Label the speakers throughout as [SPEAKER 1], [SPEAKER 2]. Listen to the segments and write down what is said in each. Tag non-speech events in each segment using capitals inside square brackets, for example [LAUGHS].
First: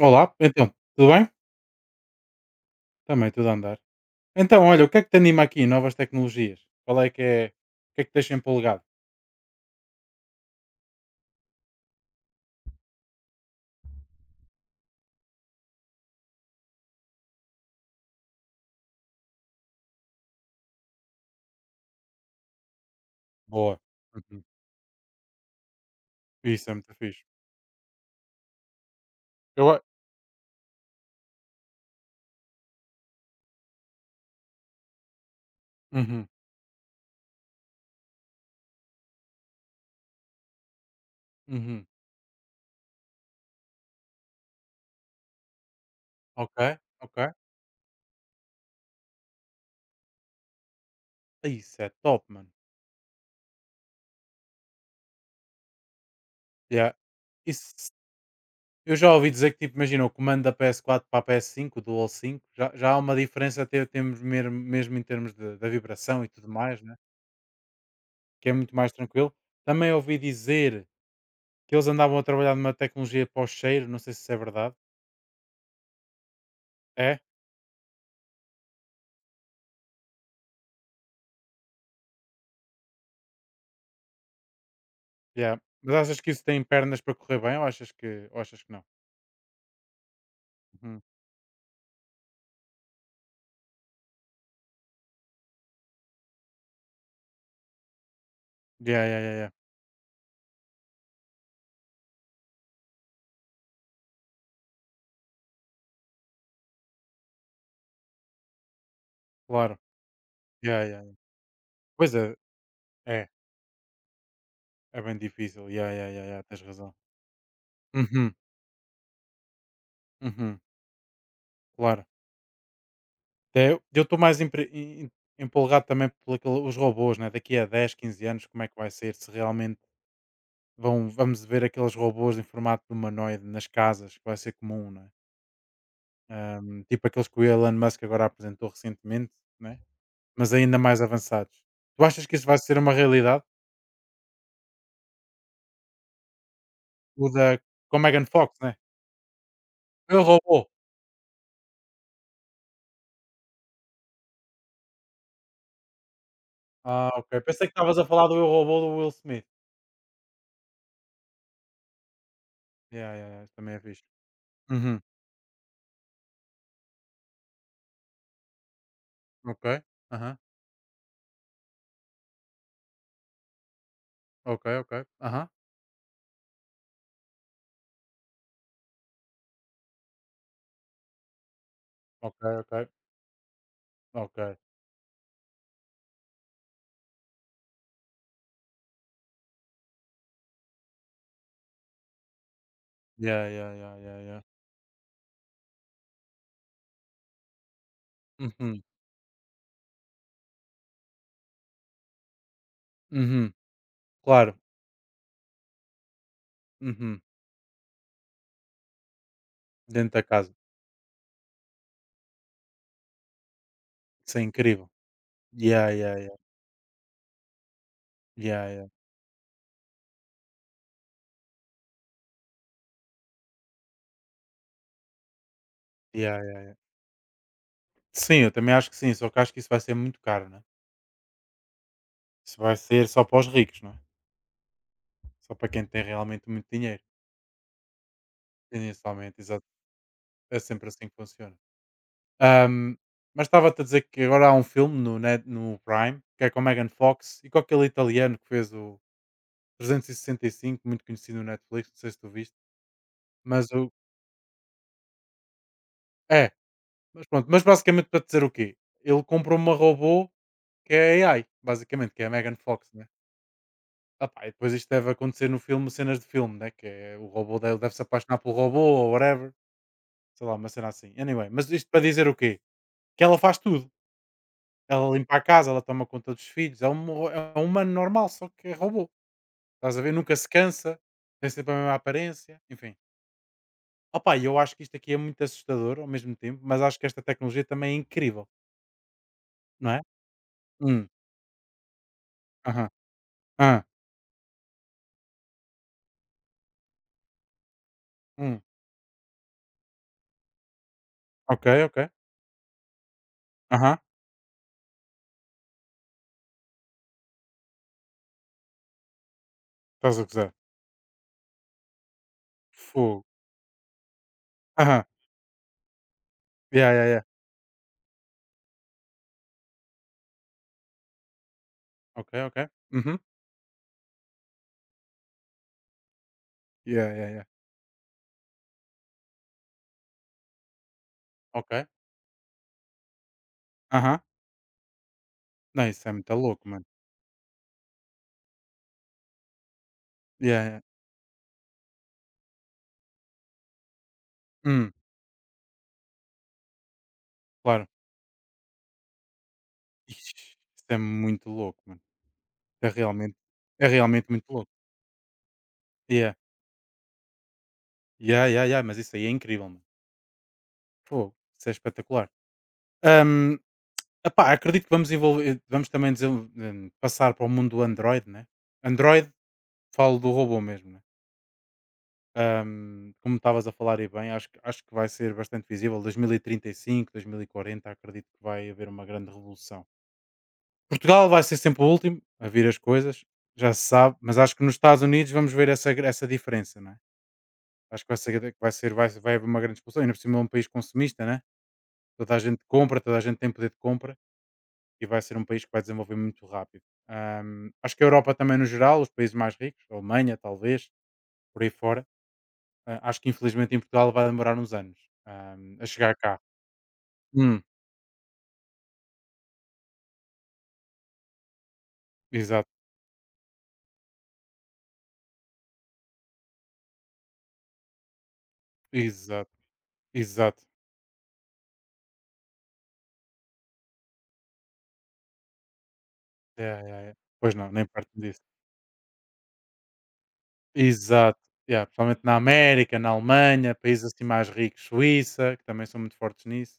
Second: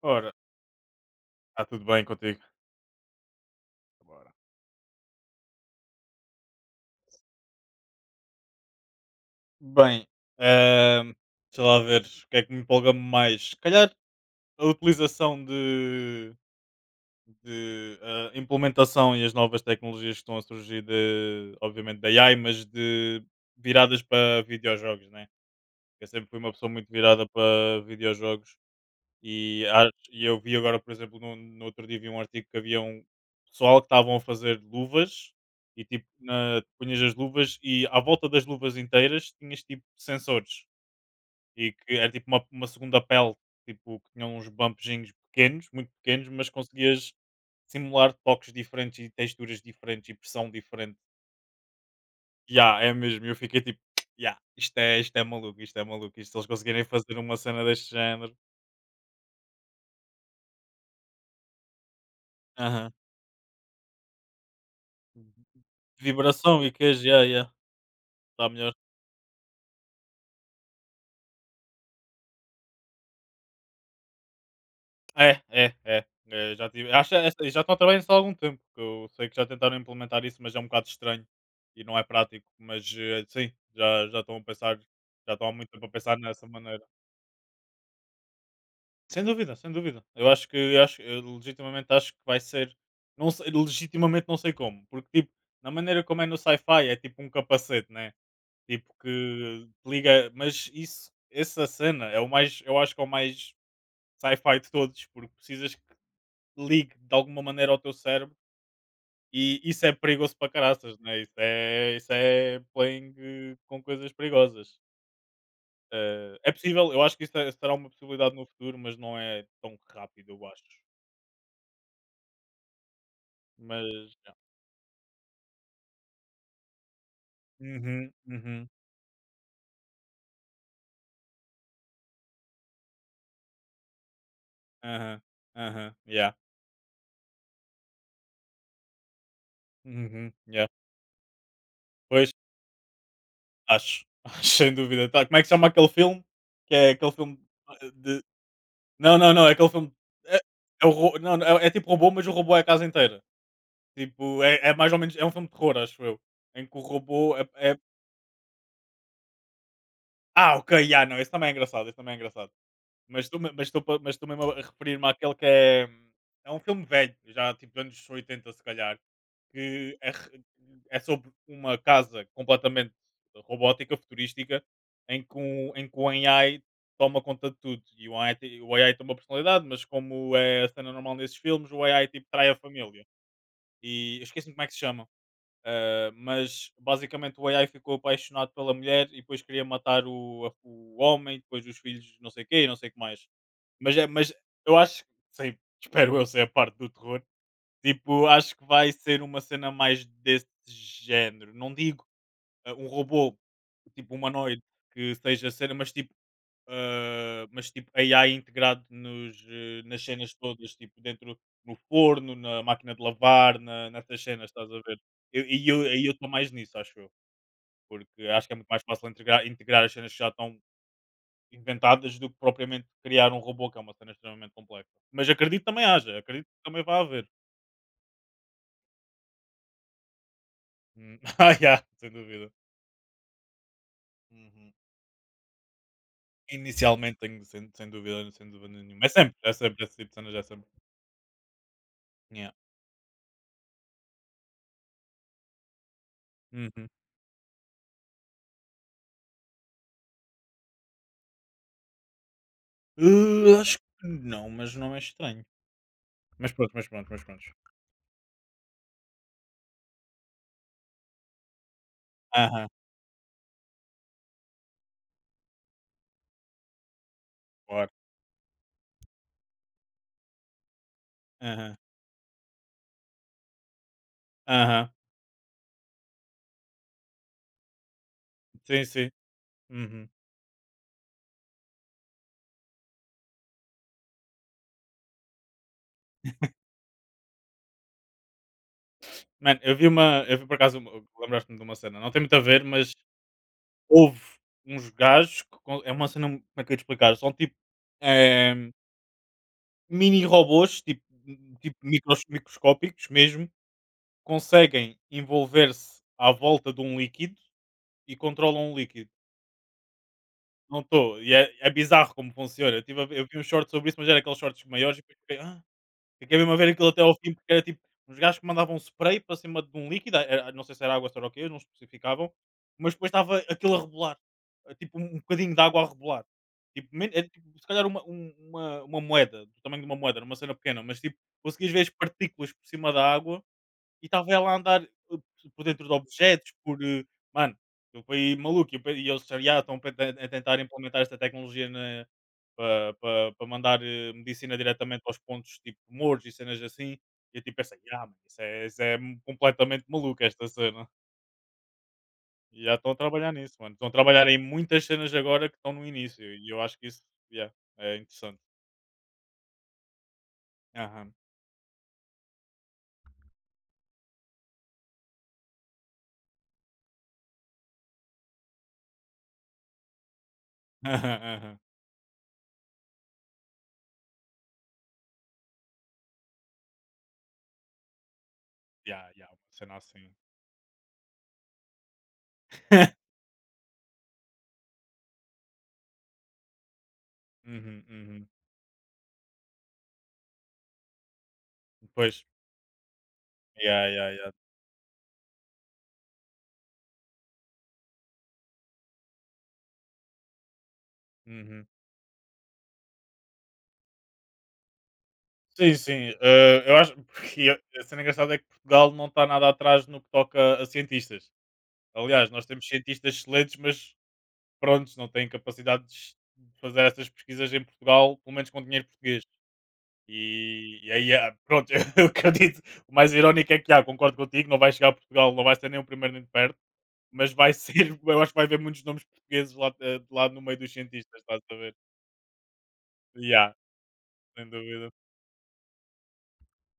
[SPEAKER 1] Olá,
[SPEAKER 2] Ora,
[SPEAKER 1] então, tudo bem?
[SPEAKER 2] está tudo bem contigo?
[SPEAKER 1] Também tudo a andar.
[SPEAKER 2] Bora.
[SPEAKER 1] Então, olha, o que é que te anima aqui, em novas tecnologias? Qual é que é, o que é que te deixa empolgado?
[SPEAKER 2] Bem, ahm, deixa lá ver o que é que me empolga mais. Se calhar a utilização de implementação e as novas tecnologias que estão a surgir, de, obviamente da AI, mas de
[SPEAKER 1] Boa.
[SPEAKER 2] viradas
[SPEAKER 1] Uhum.
[SPEAKER 2] para videojogos, né? Eu sempre fui uma
[SPEAKER 1] Isso
[SPEAKER 2] pessoa
[SPEAKER 1] é
[SPEAKER 2] muito
[SPEAKER 1] muito fixe.
[SPEAKER 2] virada para videojogos. E,
[SPEAKER 1] Eu, a-
[SPEAKER 2] a- e eu vi agora, por exemplo, no outro dia vi um artigo que havia um pessoal que estavam a fazer luvas e tipo,
[SPEAKER 1] uhum,
[SPEAKER 2] punhas as luvas e à volta das luvas inteiras tinhas tipo sensores e
[SPEAKER 1] uhum.
[SPEAKER 2] que era tipo uma segunda pele, tipo, que tinham uns bumpzinhos pequenos, muito pequenos, mas
[SPEAKER 1] Ok,
[SPEAKER 2] conseguias
[SPEAKER 1] ok.
[SPEAKER 2] simular toques diferentes e texturas diferentes e pressão diferente.
[SPEAKER 1] Isso é top, mano.
[SPEAKER 2] Ya, é mesmo, eu fiquei tipo, ya, isto é maluco, isto é maluco, isto se eles conseguirem
[SPEAKER 1] Yeah.
[SPEAKER 2] fazer uma cena deste
[SPEAKER 1] Isso,
[SPEAKER 2] género.
[SPEAKER 1] eu já ouvi dizer que, tipo, imagina, o comando da PS4 para a PS5, o Dual 5, já
[SPEAKER 2] Aham.
[SPEAKER 1] há uma diferença até temos mesmo em termos da vibração e tudo
[SPEAKER 2] Vibração e
[SPEAKER 1] mais, né?
[SPEAKER 2] queijo, ya, ya. Está
[SPEAKER 1] Que é
[SPEAKER 2] melhor.
[SPEAKER 1] muito mais tranquilo. Também ouvi dizer que eles andavam a trabalhar numa tecnologia para o cheiro, não sei se isso é verdade.
[SPEAKER 2] É, é, é. Já tive, acho,
[SPEAKER 1] É?
[SPEAKER 2] é, e já estão a trabalhar nisso há algum tempo, que eu sei que já tentaram implementar isso, mas é um bocado estranho e não é prático. Mas sim, já estão a pensar, já estão há
[SPEAKER 1] Yeah.
[SPEAKER 2] muito tempo a
[SPEAKER 1] Mas
[SPEAKER 2] pensar
[SPEAKER 1] achas que isso
[SPEAKER 2] nessa
[SPEAKER 1] tem
[SPEAKER 2] maneira.
[SPEAKER 1] pernas para correr bem ou achas que, não?
[SPEAKER 2] Sem dúvida, sem dúvida. Eu acho que, eu
[SPEAKER 1] Uhum.
[SPEAKER 2] acho, eu legitimamente acho que vai ser, não sei, legitimamente não sei como, porque tipo, na maneira como é no sci-fi, é tipo um capacete, né? Tipo
[SPEAKER 1] Yeah, yeah, yeah, yeah.
[SPEAKER 2] que te liga, mas isso, essa cena é o mais, eu acho que é o mais sci-fi de todos, porque precisas ligue de alguma maneira ao teu cérebro e
[SPEAKER 1] Claro.
[SPEAKER 2] isso é perigoso para
[SPEAKER 1] Yeah,
[SPEAKER 2] caraças,
[SPEAKER 1] yeah, yeah.
[SPEAKER 2] né? Isso
[SPEAKER 1] Pois é,
[SPEAKER 2] é playing
[SPEAKER 1] é,
[SPEAKER 2] com coisas perigosas.
[SPEAKER 1] é bem difícil. Yeah, yeah, yeah, yeah.
[SPEAKER 2] É
[SPEAKER 1] Tens
[SPEAKER 2] possível,
[SPEAKER 1] razão.
[SPEAKER 2] eu acho que isso será uma
[SPEAKER 1] Uhum.
[SPEAKER 2] possibilidade no futuro, mas não é tão rápido, eu
[SPEAKER 1] Uhum.
[SPEAKER 2] acho.
[SPEAKER 1] Claro. Até eu
[SPEAKER 2] Mas.
[SPEAKER 1] estou
[SPEAKER 2] Yeah.
[SPEAKER 1] mais empolgado também pelos robôs, né? Daqui a 10,
[SPEAKER 2] Uhum,
[SPEAKER 1] 15 anos, como é
[SPEAKER 2] uhum,
[SPEAKER 1] que vai ser, se realmente vamos ver aqueles robôs em formato de humanoide nas casas, que vai ser comum, né?
[SPEAKER 2] aham, aham, yeah,
[SPEAKER 1] Tipo aqueles que o Elon Musk agora apresentou recentemente, né?
[SPEAKER 2] uhum,
[SPEAKER 1] Mas
[SPEAKER 2] yeah.
[SPEAKER 1] ainda mais avançados. Tu achas
[SPEAKER 2] Pois,
[SPEAKER 1] que isso vai ser uma realidade?
[SPEAKER 2] acho, [LAUGHS] acho, sem dúvida. Tá, como é que chama aquele filme? Que é aquele
[SPEAKER 1] O
[SPEAKER 2] filme
[SPEAKER 1] da
[SPEAKER 2] eh,
[SPEAKER 1] com a
[SPEAKER 2] de.
[SPEAKER 1] Megan Fox, né?
[SPEAKER 2] Não, não, não, é aquele filme.
[SPEAKER 1] Eu,
[SPEAKER 2] É,
[SPEAKER 1] Robô.
[SPEAKER 2] é o não, não, é tipo robô, mas o robô é a casa inteira. Tipo, é, é mais ou menos. É um filme de terror, acho eu. Em que o
[SPEAKER 1] Ah, ok.
[SPEAKER 2] robô é.
[SPEAKER 1] Pensei que
[SPEAKER 2] é-
[SPEAKER 1] estavas a falar do Eu, Robô do Will Smith.
[SPEAKER 2] Ah, ok, ah, não, esse também é engraçado, esse também é engraçado.
[SPEAKER 1] Yeah,
[SPEAKER 2] Mas
[SPEAKER 1] yeah,
[SPEAKER 2] estou
[SPEAKER 1] yeah,
[SPEAKER 2] mas
[SPEAKER 1] também é
[SPEAKER 2] estou pa-
[SPEAKER 1] fixe.
[SPEAKER 2] mas estou mesmo a
[SPEAKER 1] Uhum.
[SPEAKER 2] referir-me àquele que é. É um filme velho, já tipo anos 80 se calhar,
[SPEAKER 1] Ok.
[SPEAKER 2] que é,
[SPEAKER 1] Aham.
[SPEAKER 2] re- é sobre uma casa completamente robótica, futurística,
[SPEAKER 1] Ok, ok.
[SPEAKER 2] em que
[SPEAKER 1] Aham.
[SPEAKER 2] um, em que o A I toma conta de tudo. E o AI, o A I tem uma personalidade, mas como é a cena normal nesses filmes, o A I tipo
[SPEAKER 1] Ok,
[SPEAKER 2] trai a
[SPEAKER 1] ok.
[SPEAKER 2] família. E eu
[SPEAKER 1] Ok.
[SPEAKER 2] esqueci-me como é que se chama. Ah, mas basicamente o AI ficou apaixonado pela mulher e depois queria matar o homem, depois os filhos, não sei o quê, e não sei o que mais.
[SPEAKER 1] Yeah, yeah,
[SPEAKER 2] Mas,
[SPEAKER 1] yeah,
[SPEAKER 2] é,
[SPEAKER 1] yeah,
[SPEAKER 2] mas
[SPEAKER 1] yeah.
[SPEAKER 2] eu acho, sei, [LAUGHS] espero eu ser a parte do terror. Tipo, acho que
[SPEAKER 1] Uhum.
[SPEAKER 2] vai ser uma cena mais desse género. Não digo um robô,
[SPEAKER 1] Uhum.
[SPEAKER 2] tipo
[SPEAKER 1] Claro.
[SPEAKER 2] humanoide, que seja cena, mas tipo
[SPEAKER 1] Uhum.
[SPEAKER 2] mas tipo AI integrado nos, nas
[SPEAKER 1] Dentro da
[SPEAKER 2] cenas
[SPEAKER 1] casa.
[SPEAKER 2] todas, tipo dentro no forno, na máquina de lavar, na, nessas
[SPEAKER 1] Isso é
[SPEAKER 2] cenas, estás a
[SPEAKER 1] incrível.
[SPEAKER 2] ver? E eu
[SPEAKER 1] Yeah,
[SPEAKER 2] aí eu
[SPEAKER 1] yeah,
[SPEAKER 2] estou
[SPEAKER 1] yeah.
[SPEAKER 2] mais nisso, acho eu, porque acho que é
[SPEAKER 1] Yeah,
[SPEAKER 2] muito mais
[SPEAKER 1] yeah.
[SPEAKER 2] fácil integrar, integrar as cenas que já estão inventadas do que propriamente criar um robô, que é uma cena extremamente complexa. Mas acredito que também haja,
[SPEAKER 1] Yeah,
[SPEAKER 2] acredito que
[SPEAKER 1] yeah.
[SPEAKER 2] também vai haver.
[SPEAKER 1] Sim, eu também acho que sim, só que acho que isso vai ser muito caro, né?
[SPEAKER 2] [LAUGHS] Ah, yeah, sem dúvida.
[SPEAKER 1] Isso vai ser só para os ricos, não é?
[SPEAKER 2] Uhum.
[SPEAKER 1] Só para quem tem realmente muito dinheiro.
[SPEAKER 2] Inicialmente tenho, sem, sem dúvida, sem dúvida nenhuma.
[SPEAKER 1] Inicialmente,
[SPEAKER 2] É
[SPEAKER 1] exato.
[SPEAKER 2] sempre esse tipo de cenas, é
[SPEAKER 1] É
[SPEAKER 2] sempre.
[SPEAKER 1] sempre assim que funciona.
[SPEAKER 2] Yeah.
[SPEAKER 1] Ahm, mas estava-te a dizer que agora há um filme no Prime, que é com a
[SPEAKER 2] Uhum.
[SPEAKER 1] Megan Fox e com aquele italiano que fez o 365, muito conhecido no Netflix, não sei se tu viste,
[SPEAKER 2] Hã,
[SPEAKER 1] mas
[SPEAKER 2] acho
[SPEAKER 1] o.
[SPEAKER 2] que não, mas não é estranho.
[SPEAKER 1] É,
[SPEAKER 2] Mas pronto, mas pronto, mas
[SPEAKER 1] mas
[SPEAKER 2] pronto.
[SPEAKER 1] pronto, mas basicamente para te dizer o quê? Ele comprou uma robô que é AI, basicamente, que é a Megan
[SPEAKER 2] Aham,
[SPEAKER 1] Fox, né? Ah pá, e depois isto deve acontecer no filme, cenas de filme, né? Que é o robô dele
[SPEAKER 2] claro.
[SPEAKER 1] deve se apaixonar pelo robô ou whatever, sei lá, uma cena assim. Anyway, mas
[SPEAKER 2] Aham,
[SPEAKER 1] isto para dizer o quê? Que ela faz tudo
[SPEAKER 2] aham.
[SPEAKER 1] Ela limpa a casa, ela toma conta dos filhos, é um humano normal, só que é
[SPEAKER 2] Sim,
[SPEAKER 1] robô,
[SPEAKER 2] sim.
[SPEAKER 1] estás a
[SPEAKER 2] Uhum.
[SPEAKER 1] ver? Nunca se cansa, tem sempre a mesma aparência, enfim. Opa, e eu acho que isto aqui é muito assustador ao mesmo tempo, mas acho que esta tecnologia também é incrível,
[SPEAKER 2] Mano,
[SPEAKER 1] não é?
[SPEAKER 2] eu vi por acaso uma
[SPEAKER 1] Hum,
[SPEAKER 2] lembraste-me de uma cena, não tem muito a ver,
[SPEAKER 1] aham,
[SPEAKER 2] mas
[SPEAKER 1] hã,
[SPEAKER 2] houve uns gajos que co é uma cena, como é que eu ia te explicar? São tipo, eh,
[SPEAKER 1] hum,
[SPEAKER 2] mini robôs, tipo
[SPEAKER 1] ok,
[SPEAKER 2] tipo
[SPEAKER 1] ok,
[SPEAKER 2] microscópicos mesmo,
[SPEAKER 1] aham,
[SPEAKER 2] conseguem envolver-se à volta de um líquido e controlam o líquido.
[SPEAKER 1] estás a gozar.
[SPEAKER 2] Não estou. E é é bizarro como funciona. Eu tive a ver
[SPEAKER 1] Fogo,
[SPEAKER 2] eu vi um short sobre isso, mas era aqueles shorts maiores e
[SPEAKER 1] aham,
[SPEAKER 2] depois fiquei: "Ah", fiquei mesmo a ver aquilo
[SPEAKER 1] yeah,
[SPEAKER 2] até
[SPEAKER 1] yeah,
[SPEAKER 2] ao
[SPEAKER 1] yeah,
[SPEAKER 2] fim, porque era tipo uns gajos que mandavam um spray para cima de um líquido, era não sei se era água, se era o quê, não
[SPEAKER 1] ok,
[SPEAKER 2] especificavam,
[SPEAKER 1] ok,
[SPEAKER 2] mas depois
[SPEAKER 1] uhum,
[SPEAKER 2] estava aquilo a rebolar, tipo um bocadinho de água a rebolar. Tipo, men
[SPEAKER 1] yeah,
[SPEAKER 2] era
[SPEAKER 1] yeah, yeah,
[SPEAKER 2] tipo se calhar uma um uma moeda, do tamanho de uma moeda, era uma cena pequena, mas tipo,
[SPEAKER 1] ok,
[SPEAKER 2] conseguias ver as partículas por cima da água e
[SPEAKER 1] aham.
[SPEAKER 2] estava ela a andar, uh, por dentro
[SPEAKER 1] Não,
[SPEAKER 2] de
[SPEAKER 1] isso é muito
[SPEAKER 2] objetos,
[SPEAKER 1] louco,
[SPEAKER 2] por,
[SPEAKER 1] mano.
[SPEAKER 2] mano, eu fui maluco. E eles já estão pe a tentar
[SPEAKER 1] Yeah, yeah,
[SPEAKER 2] implementar esta tecnologia na para mandar, medicina
[SPEAKER 1] hum,
[SPEAKER 2] diretamente aos pontos, tipo, tumores e cenas assim. E eu, tipo, pensei:
[SPEAKER 1] claro.
[SPEAKER 2] "Ah mano, isso é completamente maluco
[SPEAKER 1] Ixi,
[SPEAKER 2] esta
[SPEAKER 1] isso
[SPEAKER 2] cena".
[SPEAKER 1] é muito louco, mano,
[SPEAKER 2] E já
[SPEAKER 1] é
[SPEAKER 2] estão a trabalhar
[SPEAKER 1] realmente
[SPEAKER 2] nisso, mano. Estão a trabalhar em
[SPEAKER 1] muito louco.
[SPEAKER 2] muitas cenas agora que estão no início
[SPEAKER 1] Yeah.
[SPEAKER 2] e eu acho que isso, ya, é interessante.
[SPEAKER 1] Yeah, yeah, yeah, mas isso aí é incrível, mano.
[SPEAKER 2] Aham.
[SPEAKER 1] Fogo, isso é espetacular. Ahm, Epá, acredito que vamos envolver, vamos também passar para o mundo do Android, né? Android, falo do robô mesmo,
[SPEAKER 2] [LAUGHS]
[SPEAKER 1] né?
[SPEAKER 2] Aham, aham.
[SPEAKER 1] Como estavas a falar e bem, acho que vai ser bastante visível. 2035, 2040, acredito que vai haver uma
[SPEAKER 2] Ya, ya,
[SPEAKER 1] grande
[SPEAKER 2] uma cena
[SPEAKER 1] revolução.
[SPEAKER 2] assim.
[SPEAKER 1] Portugal vai ser sempre o último a vir as coisas, já se sabe, mas acho que nos Estados Unidos vamos ver essa diferença, né?
[SPEAKER 2] Uhum,
[SPEAKER 1] Acho que
[SPEAKER 2] uhum.
[SPEAKER 1] vai haver uma grande discussão, ainda por cima é um país consumista, né?
[SPEAKER 2] Pois.
[SPEAKER 1] Toda a gente compra, toda a gente tem poder de
[SPEAKER 2] Ya, ya,
[SPEAKER 1] compra
[SPEAKER 2] ya.
[SPEAKER 1] e vai ser um país que vai desenvolver muito rápido. Acho que a Europa também, no geral, os países mais ricos, a Alemanha, talvez, por
[SPEAKER 2] Uhum.
[SPEAKER 1] aí fora, acho que infelizmente em Portugal vai demorar uns anos
[SPEAKER 2] Sim,
[SPEAKER 1] a chegar
[SPEAKER 2] sim.
[SPEAKER 1] cá.
[SPEAKER 2] Eu acho porque
[SPEAKER 1] Hum,
[SPEAKER 2] a cena engraçada é que Portugal não está nada atrás no que toca a cientistas. Aliás, nós
[SPEAKER 1] exato,
[SPEAKER 2] temos cientistas excelentes, mas prontos, não têm capacidade de de fazer essas pesquisas em Portugal, pelo menos com dinheiro português.
[SPEAKER 1] exato, exato.
[SPEAKER 2] E aí, ah, pronto, [LAUGHS] eu acredito. O mais irónico é que, ah, concordo contigo, não vai chegar a Portugal, não vai ser nem o primeiro nem de perto,
[SPEAKER 1] Yeah, yeah, yeah.
[SPEAKER 2] mas vai
[SPEAKER 1] Pois não,
[SPEAKER 2] ser,
[SPEAKER 1] nem
[SPEAKER 2] [LAUGHS]
[SPEAKER 1] perto
[SPEAKER 2] eu acho que
[SPEAKER 1] disso.
[SPEAKER 2] vai haver muitos nomes portugueses lá, lá no meio dos cientistas,
[SPEAKER 1] Exato.
[SPEAKER 2] estás a ver?
[SPEAKER 1] Yeah, principalmente na América, na
[SPEAKER 2] E há,
[SPEAKER 1] Alemanha, países assim mais
[SPEAKER 2] sem
[SPEAKER 1] ricos,
[SPEAKER 2] dúvida.
[SPEAKER 1] Suíça, que também são muito fortes nisso.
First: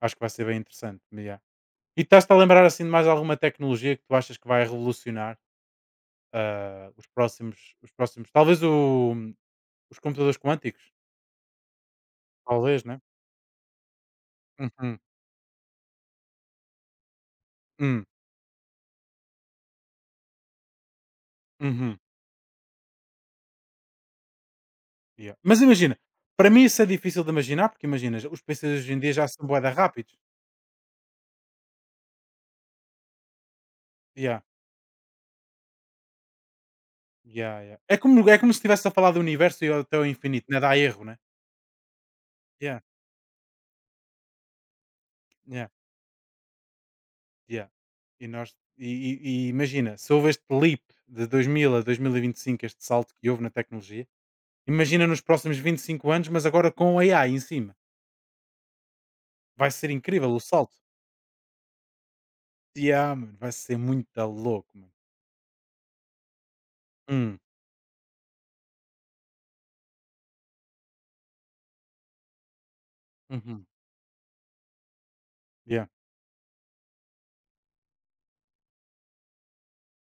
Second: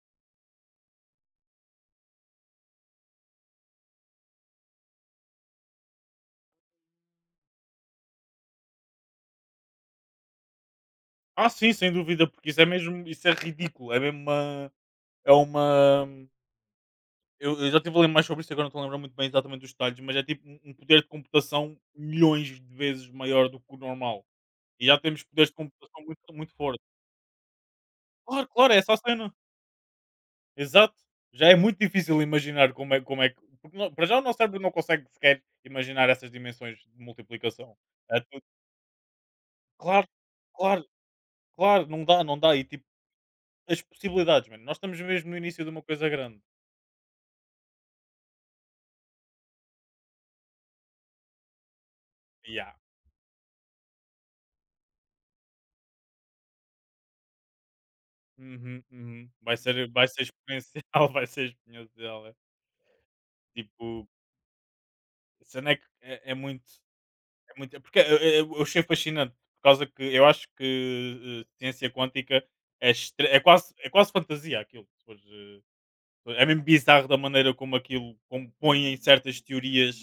[SPEAKER 1] Acho que vai ser bem interessante. Yeah. E estás-te a lembrar assim de mais alguma tecnologia que tu achas que vai revolucionar? Ah, os próximos talvez o os computadores quânticos,
[SPEAKER 2] Ah, sim, sem dúvida, porque isso é
[SPEAKER 1] talvez, né?
[SPEAKER 2] mesmo, isso é ridículo, é mesmo uma.
[SPEAKER 1] Uhum,
[SPEAKER 2] É uma. Eu já estive a
[SPEAKER 1] hum,
[SPEAKER 2] ler mais sobre isso, agora não estou a lembrar muito bem exatamente dos detalhes, mas é tipo um poder de computação
[SPEAKER 1] uhum,
[SPEAKER 2] milhões de vezes maior do que o normal. E já temos
[SPEAKER 1] yeah.
[SPEAKER 2] poderes de
[SPEAKER 1] Mas imagina,
[SPEAKER 2] computação muito,
[SPEAKER 1] para
[SPEAKER 2] muito
[SPEAKER 1] mim isso
[SPEAKER 2] fortes.
[SPEAKER 1] é difícil de imaginar, porque imagina, os
[SPEAKER 2] Claro, claro, é
[SPEAKER 1] PCs hoje
[SPEAKER 2] essa a
[SPEAKER 1] em dia
[SPEAKER 2] cena.
[SPEAKER 1] já são bué da rápidos.
[SPEAKER 2] Exato. Já é muito difícil imaginar como é que. Porque para já o nosso
[SPEAKER 1] Yeah,
[SPEAKER 2] cérebro não consegue sequer imaginar essas dimensões de
[SPEAKER 1] yeah,
[SPEAKER 2] multiplicação.
[SPEAKER 1] yeah.
[SPEAKER 2] É
[SPEAKER 1] É
[SPEAKER 2] tudo-
[SPEAKER 1] como se estivesse a falar do universo e até o
[SPEAKER 2] Claro,
[SPEAKER 1] infinito, né? Dá
[SPEAKER 2] claro,
[SPEAKER 1] erro, né?
[SPEAKER 2] claro, não dá, não dá. E
[SPEAKER 1] Yeah,
[SPEAKER 2] tipo, as possibilidades, mano. Nós estamos mesmo no início
[SPEAKER 1] yeah,
[SPEAKER 2] de uma coisa grande.
[SPEAKER 1] yeah. E imagina, se houve este leap de 2000 a dois mil e vinte e cinco
[SPEAKER 2] Ya.
[SPEAKER 1] este salto que houve na tecnologia, imagina nos próximos 25 anos, mas agora com a AI em cima.
[SPEAKER 2] Uhum, uhum.
[SPEAKER 1] Vai ser
[SPEAKER 2] Vai ser
[SPEAKER 1] incrível o
[SPEAKER 2] exponencial,
[SPEAKER 1] salto.
[SPEAKER 2] [LAUGHS] vai ser exponencial, é.
[SPEAKER 1] Yeah, mano, vai ser
[SPEAKER 2] Tipo,
[SPEAKER 1] muito louco, mano.
[SPEAKER 2] a cena é que é muito
[SPEAKER 1] Hum,
[SPEAKER 2] é muito é porque eu achei fascinante, por causa que eu acho que, ciência quântica é extre
[SPEAKER 1] Uhum.
[SPEAKER 2] é quase fantasia aquilo, se fores,
[SPEAKER 1] Yeah,
[SPEAKER 2] é mesmo bizarro da maneira como aquilo compõem certas teorias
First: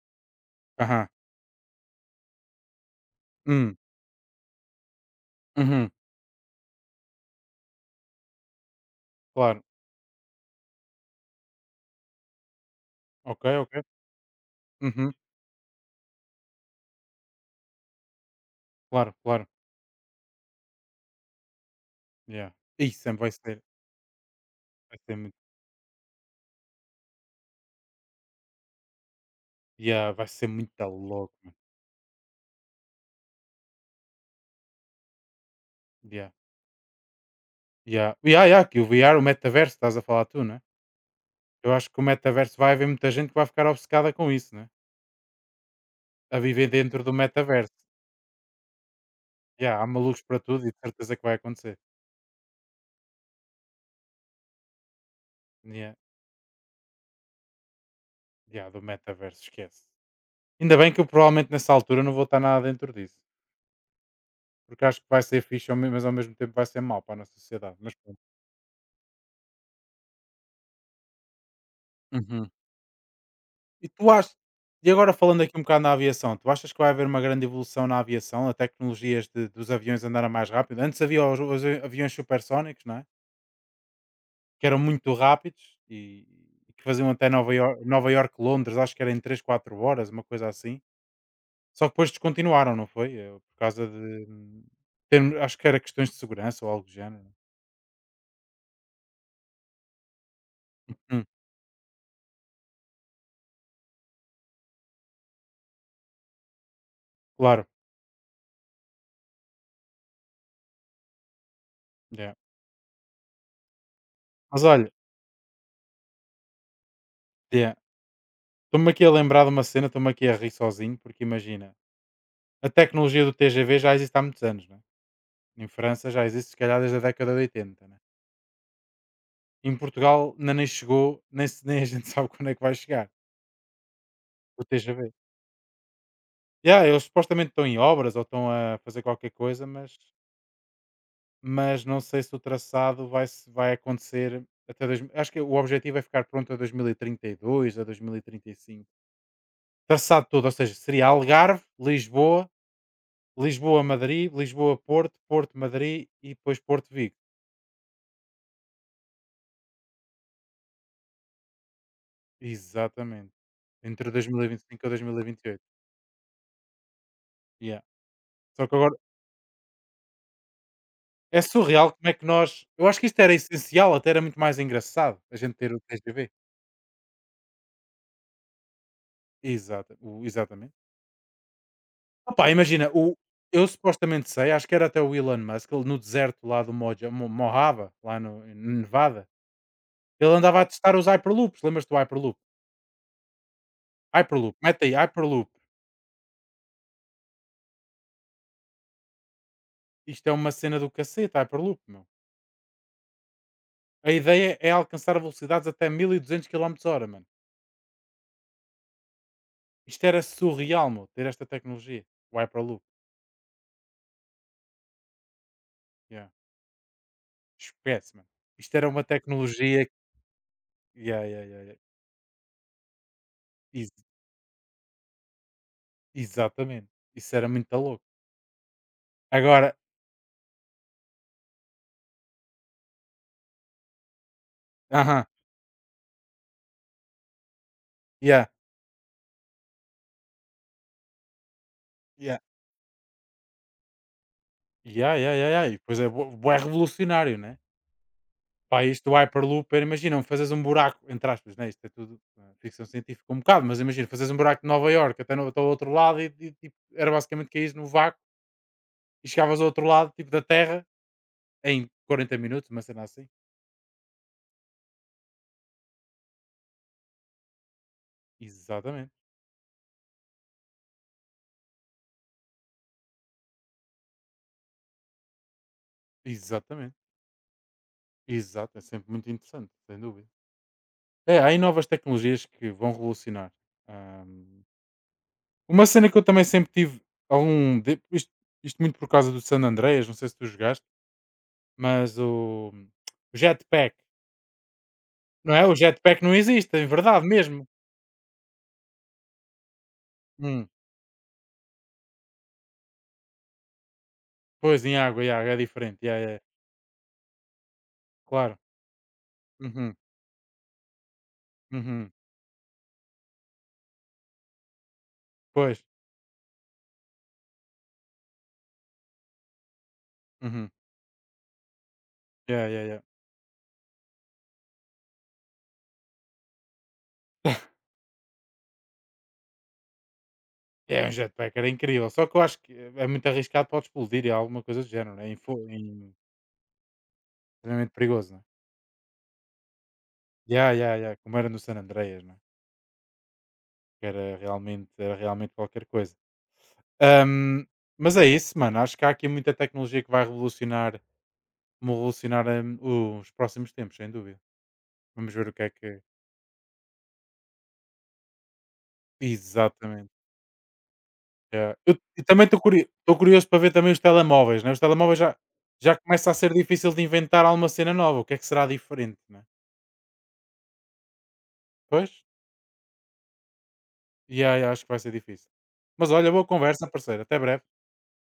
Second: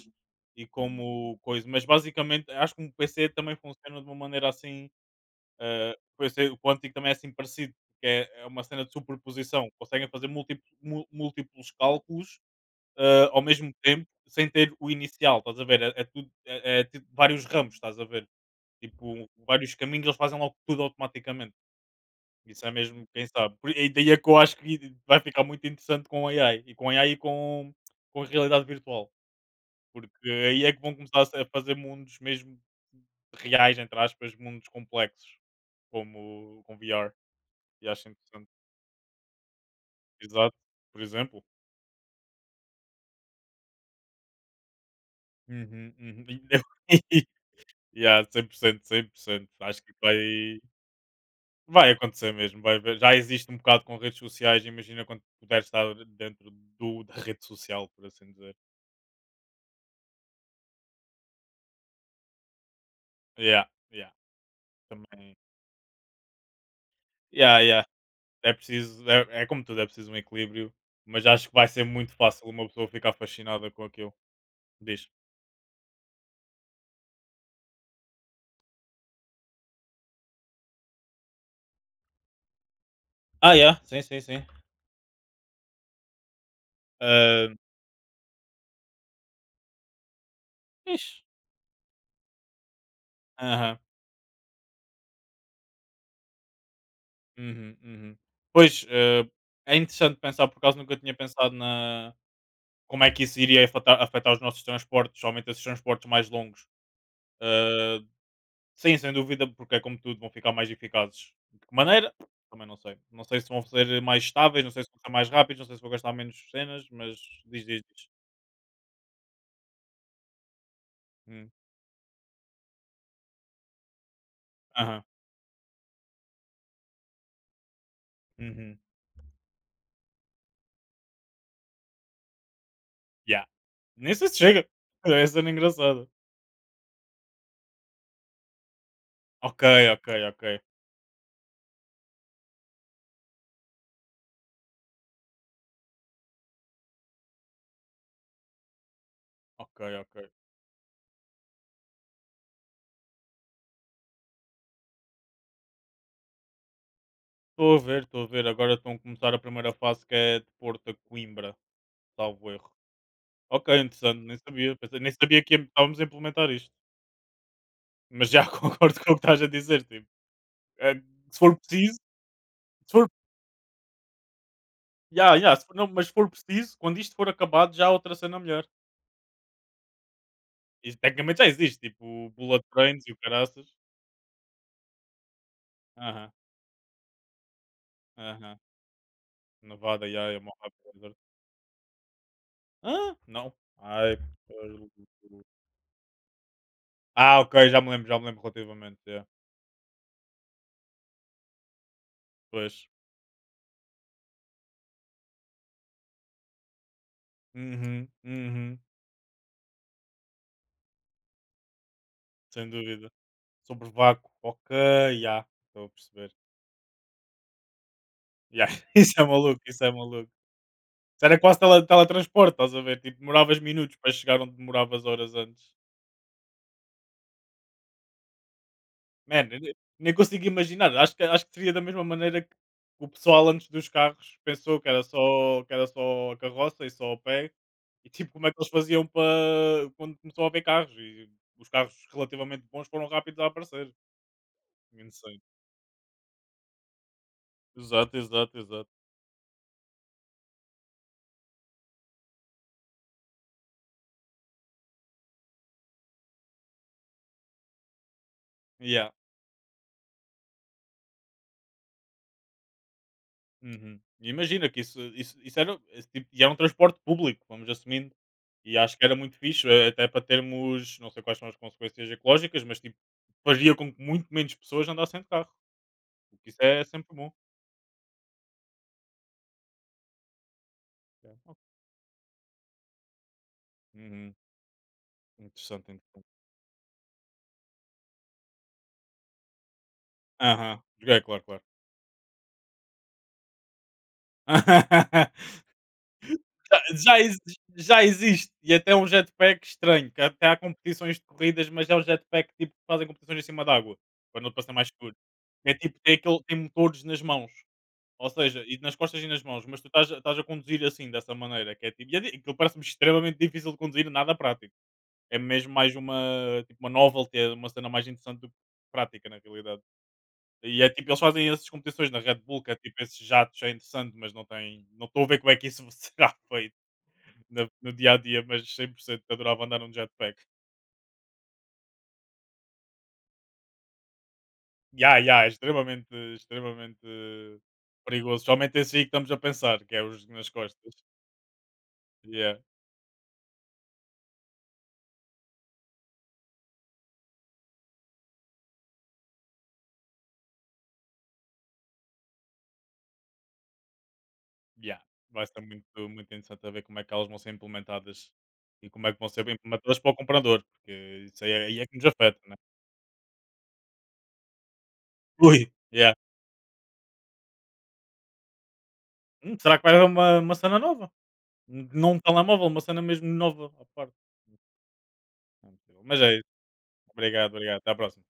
[SPEAKER 2] e
[SPEAKER 1] aham,
[SPEAKER 2] como coisa, mas basicamente acho que um PC também
[SPEAKER 1] hum,
[SPEAKER 2] funciona de uma maneira assim.
[SPEAKER 1] uhum,
[SPEAKER 2] Eu sei, o Quantic também é assim parecido, que é, é uma cena de
[SPEAKER 1] claro,
[SPEAKER 2] superposição. Conseguem fazer múltiplos cálculos, ao
[SPEAKER 1] ok,
[SPEAKER 2] mesmo
[SPEAKER 1] ok,
[SPEAKER 2] tempo, sem ter o
[SPEAKER 1] uhum,
[SPEAKER 2] inicial, estás a ver? É tipo vários ramos, estás a ver?
[SPEAKER 1] claro,
[SPEAKER 2] Tipo,
[SPEAKER 1] claro,
[SPEAKER 2] vários caminhos, eles fazem logo tudo automaticamente.
[SPEAKER 1] yeah.
[SPEAKER 2] Isso é mesmo,
[SPEAKER 1] Isso
[SPEAKER 2] quem
[SPEAKER 1] vai
[SPEAKER 2] sabe.
[SPEAKER 1] ser,
[SPEAKER 2] E daí é que eu acho que
[SPEAKER 1] vai ser
[SPEAKER 2] vai
[SPEAKER 1] muito,
[SPEAKER 2] ficar muito interessante com AI. E com AI e com a realidade virtual.
[SPEAKER 1] yeah, vai
[SPEAKER 2] Porque
[SPEAKER 1] ser
[SPEAKER 2] aí é que
[SPEAKER 1] muito
[SPEAKER 2] vão começar a
[SPEAKER 1] louco,
[SPEAKER 2] a
[SPEAKER 1] mano.
[SPEAKER 2] fazer mundos mesmo reais, entre aspas, mundos complexos,
[SPEAKER 1] Yeah,
[SPEAKER 2] como com VR. E acho
[SPEAKER 1] yeah, yeah,
[SPEAKER 2] interessante.
[SPEAKER 1] yeah, que o VR, o metaverso, estás a falar tu,
[SPEAKER 2] Exato,
[SPEAKER 1] né?
[SPEAKER 2] por exemplo.
[SPEAKER 1] Eu acho que o metaverso vai haver muita gente que vai ficar obcecada com isso, né?
[SPEAKER 2] Uhum, uhum.
[SPEAKER 1] A viver dentro do
[SPEAKER 2] [LAUGHS]
[SPEAKER 1] metaverso.
[SPEAKER 2] Yeah, 100%. 100%.
[SPEAKER 1] Yeah,
[SPEAKER 2] Acho
[SPEAKER 1] há
[SPEAKER 2] que vai,
[SPEAKER 1] malucos para tudo e de certeza que vai acontecer.
[SPEAKER 2] vai acontecer mesmo, vai haver, já existe um bocado com redes sociais, imagina quando puder
[SPEAKER 1] Yeah,
[SPEAKER 2] estar dentro do da rede social, por assim dizer.
[SPEAKER 1] yeah, do metaverso, esquece. Ainda bem que eu provavelmente nessa altura não vou estar nada dentro disso.
[SPEAKER 2] Yeah, yeah,
[SPEAKER 1] Porque acho que vai
[SPEAKER 2] também.
[SPEAKER 1] ser fixe, mas ao mesmo tempo vai ser mau para a nossa
[SPEAKER 2] Yeah,
[SPEAKER 1] sociedade.
[SPEAKER 2] yeah,
[SPEAKER 1] Mas pronto.
[SPEAKER 2] é preciso é é como tudo, é preciso um equilíbrio, mas acho que vai ser muito fácil
[SPEAKER 1] Uhum.
[SPEAKER 2] uma pessoa ficar fascinada com
[SPEAKER 1] E tu
[SPEAKER 2] aquilo.
[SPEAKER 1] achas, e
[SPEAKER 2] Diz.
[SPEAKER 1] agora falando aqui um bocado na aviação, tu achas que vai haver uma grande evolução na aviação, a tecnologias dos aviões andarem mais rápido? Antes havia os aviões supersónicos, não é?
[SPEAKER 2] Ah, yeah, sim, sim, sim.
[SPEAKER 1] Que eram muito rápidos e que faziam até Nova
[SPEAKER 2] Hã,
[SPEAKER 1] York, Londres, acho que era em 3, 4 horas, uma coisa assim.
[SPEAKER 2] fixe.
[SPEAKER 1] Só que depois descontinuaram, não foi? Por causa de. Acho que era questões de segurança ou algo do género.
[SPEAKER 2] Uhum, uhum. Pois, é interessante pensar, por acaso nunca tinha
[SPEAKER 1] Hum.
[SPEAKER 2] pensado na como é que isso iria afetar, afetar os nossos transportes, somente esses transportes mais longos.
[SPEAKER 1] Claro.
[SPEAKER 2] Eh, sim, sem dúvida, porque é como tudo, vão ficar mais eficazes. De que maneira?
[SPEAKER 1] Yeah.
[SPEAKER 2] Também não sei. Não sei se vão ser mais
[SPEAKER 1] Mas
[SPEAKER 2] estáveis, não sei
[SPEAKER 1] olha,
[SPEAKER 2] se vão ser mais rápidos, não sei se vou gastar menos cenas, mas diz,
[SPEAKER 1] yeah.
[SPEAKER 2] diz, diz.
[SPEAKER 1] Estou-me aqui a lembrar de uma cena, estou-me aqui a rir sozinho, porque
[SPEAKER 2] Hum.
[SPEAKER 1] imagina, a tecnologia do TGV já existe há muitos anos, né?
[SPEAKER 2] Aham.
[SPEAKER 1] Em França já existe, se calhar, desde a década de 80, né?
[SPEAKER 2] Uhum.
[SPEAKER 1] Em Portugal ainda nem chegou, nem, se- [LAUGHS] nem a gente [LAUGHS] sabe quando é que vai chegar
[SPEAKER 2] Yeah. Nem sei se
[SPEAKER 1] o
[SPEAKER 2] chega.
[SPEAKER 1] TGV.
[SPEAKER 2] [LAUGHS] Essa era engraçada.
[SPEAKER 1] Yeah, eles supostamente estão em obras ou estão a fazer qualquer
[SPEAKER 2] Ok,
[SPEAKER 1] coisa,
[SPEAKER 2] ok, ok.
[SPEAKER 1] mas não sei se o traçado vai, se- vai acontecer até. Dois- mil. Acho que o objetivo é ficar pronto a 2032, a 2035.
[SPEAKER 2] Ok,
[SPEAKER 1] Traçado
[SPEAKER 2] ok.
[SPEAKER 1] todo, ou seja, seria Algarve, Lisboa, Lisboa-Madrid, Lisboa-Porto, Porto-Madrid e depois Porto-Vigo.
[SPEAKER 2] Estou a ver, estou a ver. Agora estão a começar a primeira fase, que é de Porto a Coimbra, salvo erro.
[SPEAKER 1] Exatamente.
[SPEAKER 2] Ok,
[SPEAKER 1] Entre
[SPEAKER 2] interessante,
[SPEAKER 1] dois
[SPEAKER 2] nem
[SPEAKER 1] mil e vinte e
[SPEAKER 2] sabia.
[SPEAKER 1] cinco e
[SPEAKER 2] Nem sabia
[SPEAKER 1] vinte e
[SPEAKER 2] que
[SPEAKER 1] oito.
[SPEAKER 2] estávamos a implementar isto.
[SPEAKER 1] Yeah.
[SPEAKER 2] Mas já [LAUGHS]
[SPEAKER 1] Só que agora
[SPEAKER 2] concordo com o que estás a dizer. Tipo, é, se
[SPEAKER 1] é
[SPEAKER 2] for
[SPEAKER 1] surreal
[SPEAKER 2] preciso,
[SPEAKER 1] como é que nós. Eu
[SPEAKER 2] se
[SPEAKER 1] acho que
[SPEAKER 2] for,
[SPEAKER 1] isto era essencial, até era muito mais engraçado a
[SPEAKER 2] já,
[SPEAKER 1] gente
[SPEAKER 2] já, se
[SPEAKER 1] ter
[SPEAKER 2] for-
[SPEAKER 1] o
[SPEAKER 2] não, mas se
[SPEAKER 1] TGV.
[SPEAKER 2] for preciso, quando isto for acabado, já há outra cena melhor.
[SPEAKER 1] Exatamente.
[SPEAKER 2] Isto tecnicamente já existe, tipo
[SPEAKER 1] Opa,
[SPEAKER 2] bullet
[SPEAKER 1] imagina,
[SPEAKER 2] trains e o
[SPEAKER 1] eu
[SPEAKER 2] caraças.
[SPEAKER 1] supostamente sei, acho que era até o Elon Musk, ele no
[SPEAKER 2] Aham,
[SPEAKER 1] deserto lá do Mojave, lá no, em
[SPEAKER 2] aham.
[SPEAKER 1] Nevada,
[SPEAKER 2] Nevada,
[SPEAKER 1] ele
[SPEAKER 2] já, é uma
[SPEAKER 1] andava a testar os
[SPEAKER 2] rápida.
[SPEAKER 1] Hyperloops. Lembras-te do Hyperloop?
[SPEAKER 2] Ah, não. Ai,
[SPEAKER 1] Hyperloop, mete
[SPEAKER 2] por-
[SPEAKER 1] aí, Hyperloop.
[SPEAKER 2] Ah, ok, já me lembro relativamente. Yeah.
[SPEAKER 1] Isto é uma cena do cacete, Hyperloop, meu.
[SPEAKER 2] Pois.
[SPEAKER 1] A ideia é alcançar velocidades até 1200 km/h, mano.
[SPEAKER 2] Uhum, uhum,
[SPEAKER 1] Isto era surreal, meu, ter esta tecnologia. O
[SPEAKER 2] sem
[SPEAKER 1] Hyperloop,
[SPEAKER 2] dúvida. Sobre vácuo, ok, já, estou a
[SPEAKER 1] yeah.
[SPEAKER 2] perceber.
[SPEAKER 1] Esquece, mano.
[SPEAKER 2] Já,
[SPEAKER 1] Isto era
[SPEAKER 2] [LAUGHS]
[SPEAKER 1] uma
[SPEAKER 2] isso é maluco, isso
[SPEAKER 1] tecnologia que-
[SPEAKER 2] é maluco.
[SPEAKER 1] Yeah,
[SPEAKER 2] Isso era
[SPEAKER 1] yeah,
[SPEAKER 2] quase
[SPEAKER 1] yeah, yeah.
[SPEAKER 2] tele teletransporte, estás a ver? Tipo, demoravas
[SPEAKER 1] Ex
[SPEAKER 2] minutos para chegar onde demoravas horas antes.
[SPEAKER 1] exatamente. Isso era muito louco.
[SPEAKER 2] Man, eu
[SPEAKER 1] Agora
[SPEAKER 2] nem consigo imaginar. Acho que seria da mesma maneira que o pessoal antes dos carros pensou
[SPEAKER 1] Aham,
[SPEAKER 2] que era só a carroça e só o pé. E tipo,
[SPEAKER 1] yeah,
[SPEAKER 2] como é que eles faziam para quando começou a haver carros? E os carros
[SPEAKER 1] yeah.
[SPEAKER 2] relativamente bons foram rápidos a aparecer.
[SPEAKER 1] Yeah, yeah,
[SPEAKER 2] Insane.
[SPEAKER 1] yeah, yeah. E depois é bué bué revolucionário, né.
[SPEAKER 2] Exato, exato,
[SPEAKER 1] Pá,
[SPEAKER 2] exato.
[SPEAKER 1] isto do Hyperloop era imagina fazes um buraco, entre aspas, né, isto é tudo, ficção científica um bocado, mas imagina fazes um buraco de Nova York até no até ao outro lado e tipo, era basicamente caíres no vácuo
[SPEAKER 2] Yeah.
[SPEAKER 1] E chegavas ao outro lado, tipo, da Terra em 40 minutos, uma cena assim.
[SPEAKER 2] Uhum. Imagina que isso era, e era um transporte público, vamos assumindo. E acho que
[SPEAKER 1] Exatamente,
[SPEAKER 2] era muito fixe, até para termos, não sei quais são as consequências ecológicas, mas tipo, faria com que muito menos pessoas andassem de carro. O que isso é
[SPEAKER 1] exatamente,
[SPEAKER 2] sempre bom.
[SPEAKER 1] exato, é sempre muito interessante, sem dúvida.
[SPEAKER 2] É.
[SPEAKER 1] É, há aí novas tecnologias que vão revolucionar.
[SPEAKER 2] Uhum.
[SPEAKER 1] Ahm, uma
[SPEAKER 2] Interessante,
[SPEAKER 1] cena que eu
[SPEAKER 2] interessante.
[SPEAKER 1] também sempre tive isto, muito por causa do San Andreas, não sei se tu
[SPEAKER 2] Aham,
[SPEAKER 1] jogaste,
[SPEAKER 2] joguei, claro, claro.
[SPEAKER 1] mas o jetpack, não é?
[SPEAKER 2] [LAUGHS]
[SPEAKER 1] O jetpack não existe, em
[SPEAKER 2] já,
[SPEAKER 1] verdade
[SPEAKER 2] exi-
[SPEAKER 1] mesmo.
[SPEAKER 2] já existe, e até um jetpack estranho, que até há
[SPEAKER 1] Hum,
[SPEAKER 2] competições de corridas, mas é um jetpack tipo, que fazem competições em cima d'água, para não passar
[SPEAKER 1] pois,
[SPEAKER 2] mais
[SPEAKER 1] em
[SPEAKER 2] seguro.
[SPEAKER 1] água, é
[SPEAKER 2] É tipo,
[SPEAKER 1] diferente,
[SPEAKER 2] tem,
[SPEAKER 1] yeah, yeah,
[SPEAKER 2] aquele, tem motores nas mãos. Ou
[SPEAKER 1] claro.
[SPEAKER 2] seja, e nas costas e nas mãos, mas tu
[SPEAKER 1] Uhum,
[SPEAKER 2] estás a conduzir assim, dessa maneira, que é
[SPEAKER 1] uhum,
[SPEAKER 2] tipo, e é di aquilo parece-me extremamente difícil de conduzir, nada prático. É mesmo
[SPEAKER 1] pois,
[SPEAKER 2] mais uma, tipo, uma novelty, é uma cena mais interessante do que prática, na realidade.
[SPEAKER 1] uhum,
[SPEAKER 2] E é tipo, eles fazem essas competições na Red Bull,
[SPEAKER 1] yeah,
[SPEAKER 2] que é
[SPEAKER 1] yeah,
[SPEAKER 2] tipo, esses jatos é interessante, mas não tem não estou a ver como é que isso [LAUGHS] será feito
[SPEAKER 1] yeah.
[SPEAKER 2] na no dia a dia, mas 100% adorava andar num jetpack.
[SPEAKER 1] É, um jetpack era incrível, só que eu acho que é muito arriscado, pode explodir e alguma coisa do
[SPEAKER 2] Ya,
[SPEAKER 1] género, né, em
[SPEAKER 2] ya, é
[SPEAKER 1] fo em
[SPEAKER 2] extremamente extremamente
[SPEAKER 1] extremamente perigoso, né.
[SPEAKER 2] perigoso, somente esse aí que estamos a pensar, que é os nas
[SPEAKER 1] Ya,
[SPEAKER 2] costas.
[SPEAKER 1] ya, ya, como era no San Andreas, né,
[SPEAKER 2] Ya.
[SPEAKER 1] que era realmente qualquer coisa. Ahm, mas é isso, mano, acho que há aqui muita tecnologia que vai revolucionar, os próximos tempos, sem dúvida.
[SPEAKER 2] Yeah.
[SPEAKER 1] Vamos
[SPEAKER 2] Vai
[SPEAKER 1] ver o
[SPEAKER 2] ser
[SPEAKER 1] que é
[SPEAKER 2] muito,
[SPEAKER 1] que
[SPEAKER 2] muito interessante a ver como é que elas vão ser implementadas e como é que vão ser implementadas
[SPEAKER 1] exatamente,
[SPEAKER 2] para o comprador, porque isso
[SPEAKER 1] ya.
[SPEAKER 2] aí é
[SPEAKER 1] Eu
[SPEAKER 2] que nos
[SPEAKER 1] eu
[SPEAKER 2] afeta,
[SPEAKER 1] também
[SPEAKER 2] né?
[SPEAKER 1] estou curioso para ver também os telemóveis, né, os telemóveis
[SPEAKER 2] Ui,
[SPEAKER 1] já
[SPEAKER 2] yeah.
[SPEAKER 1] começa a ser difícil de inventar alguma cena nova, o que é que será diferente, né.
[SPEAKER 2] Será que vai haver uma cena nova?
[SPEAKER 1] Pois.
[SPEAKER 2] Não um telemóvel, uma cena mesmo nova à parte.
[SPEAKER 1] Ya, ya, acho que vai ser difícil.
[SPEAKER 2] Não é possível.
[SPEAKER 1] Mas
[SPEAKER 2] Mas é
[SPEAKER 1] olha, boa
[SPEAKER 2] isso.
[SPEAKER 1] conversa, parceiro. Até
[SPEAKER 2] Obrigado,
[SPEAKER 1] breve.
[SPEAKER 2] obrigado. Até à próxima.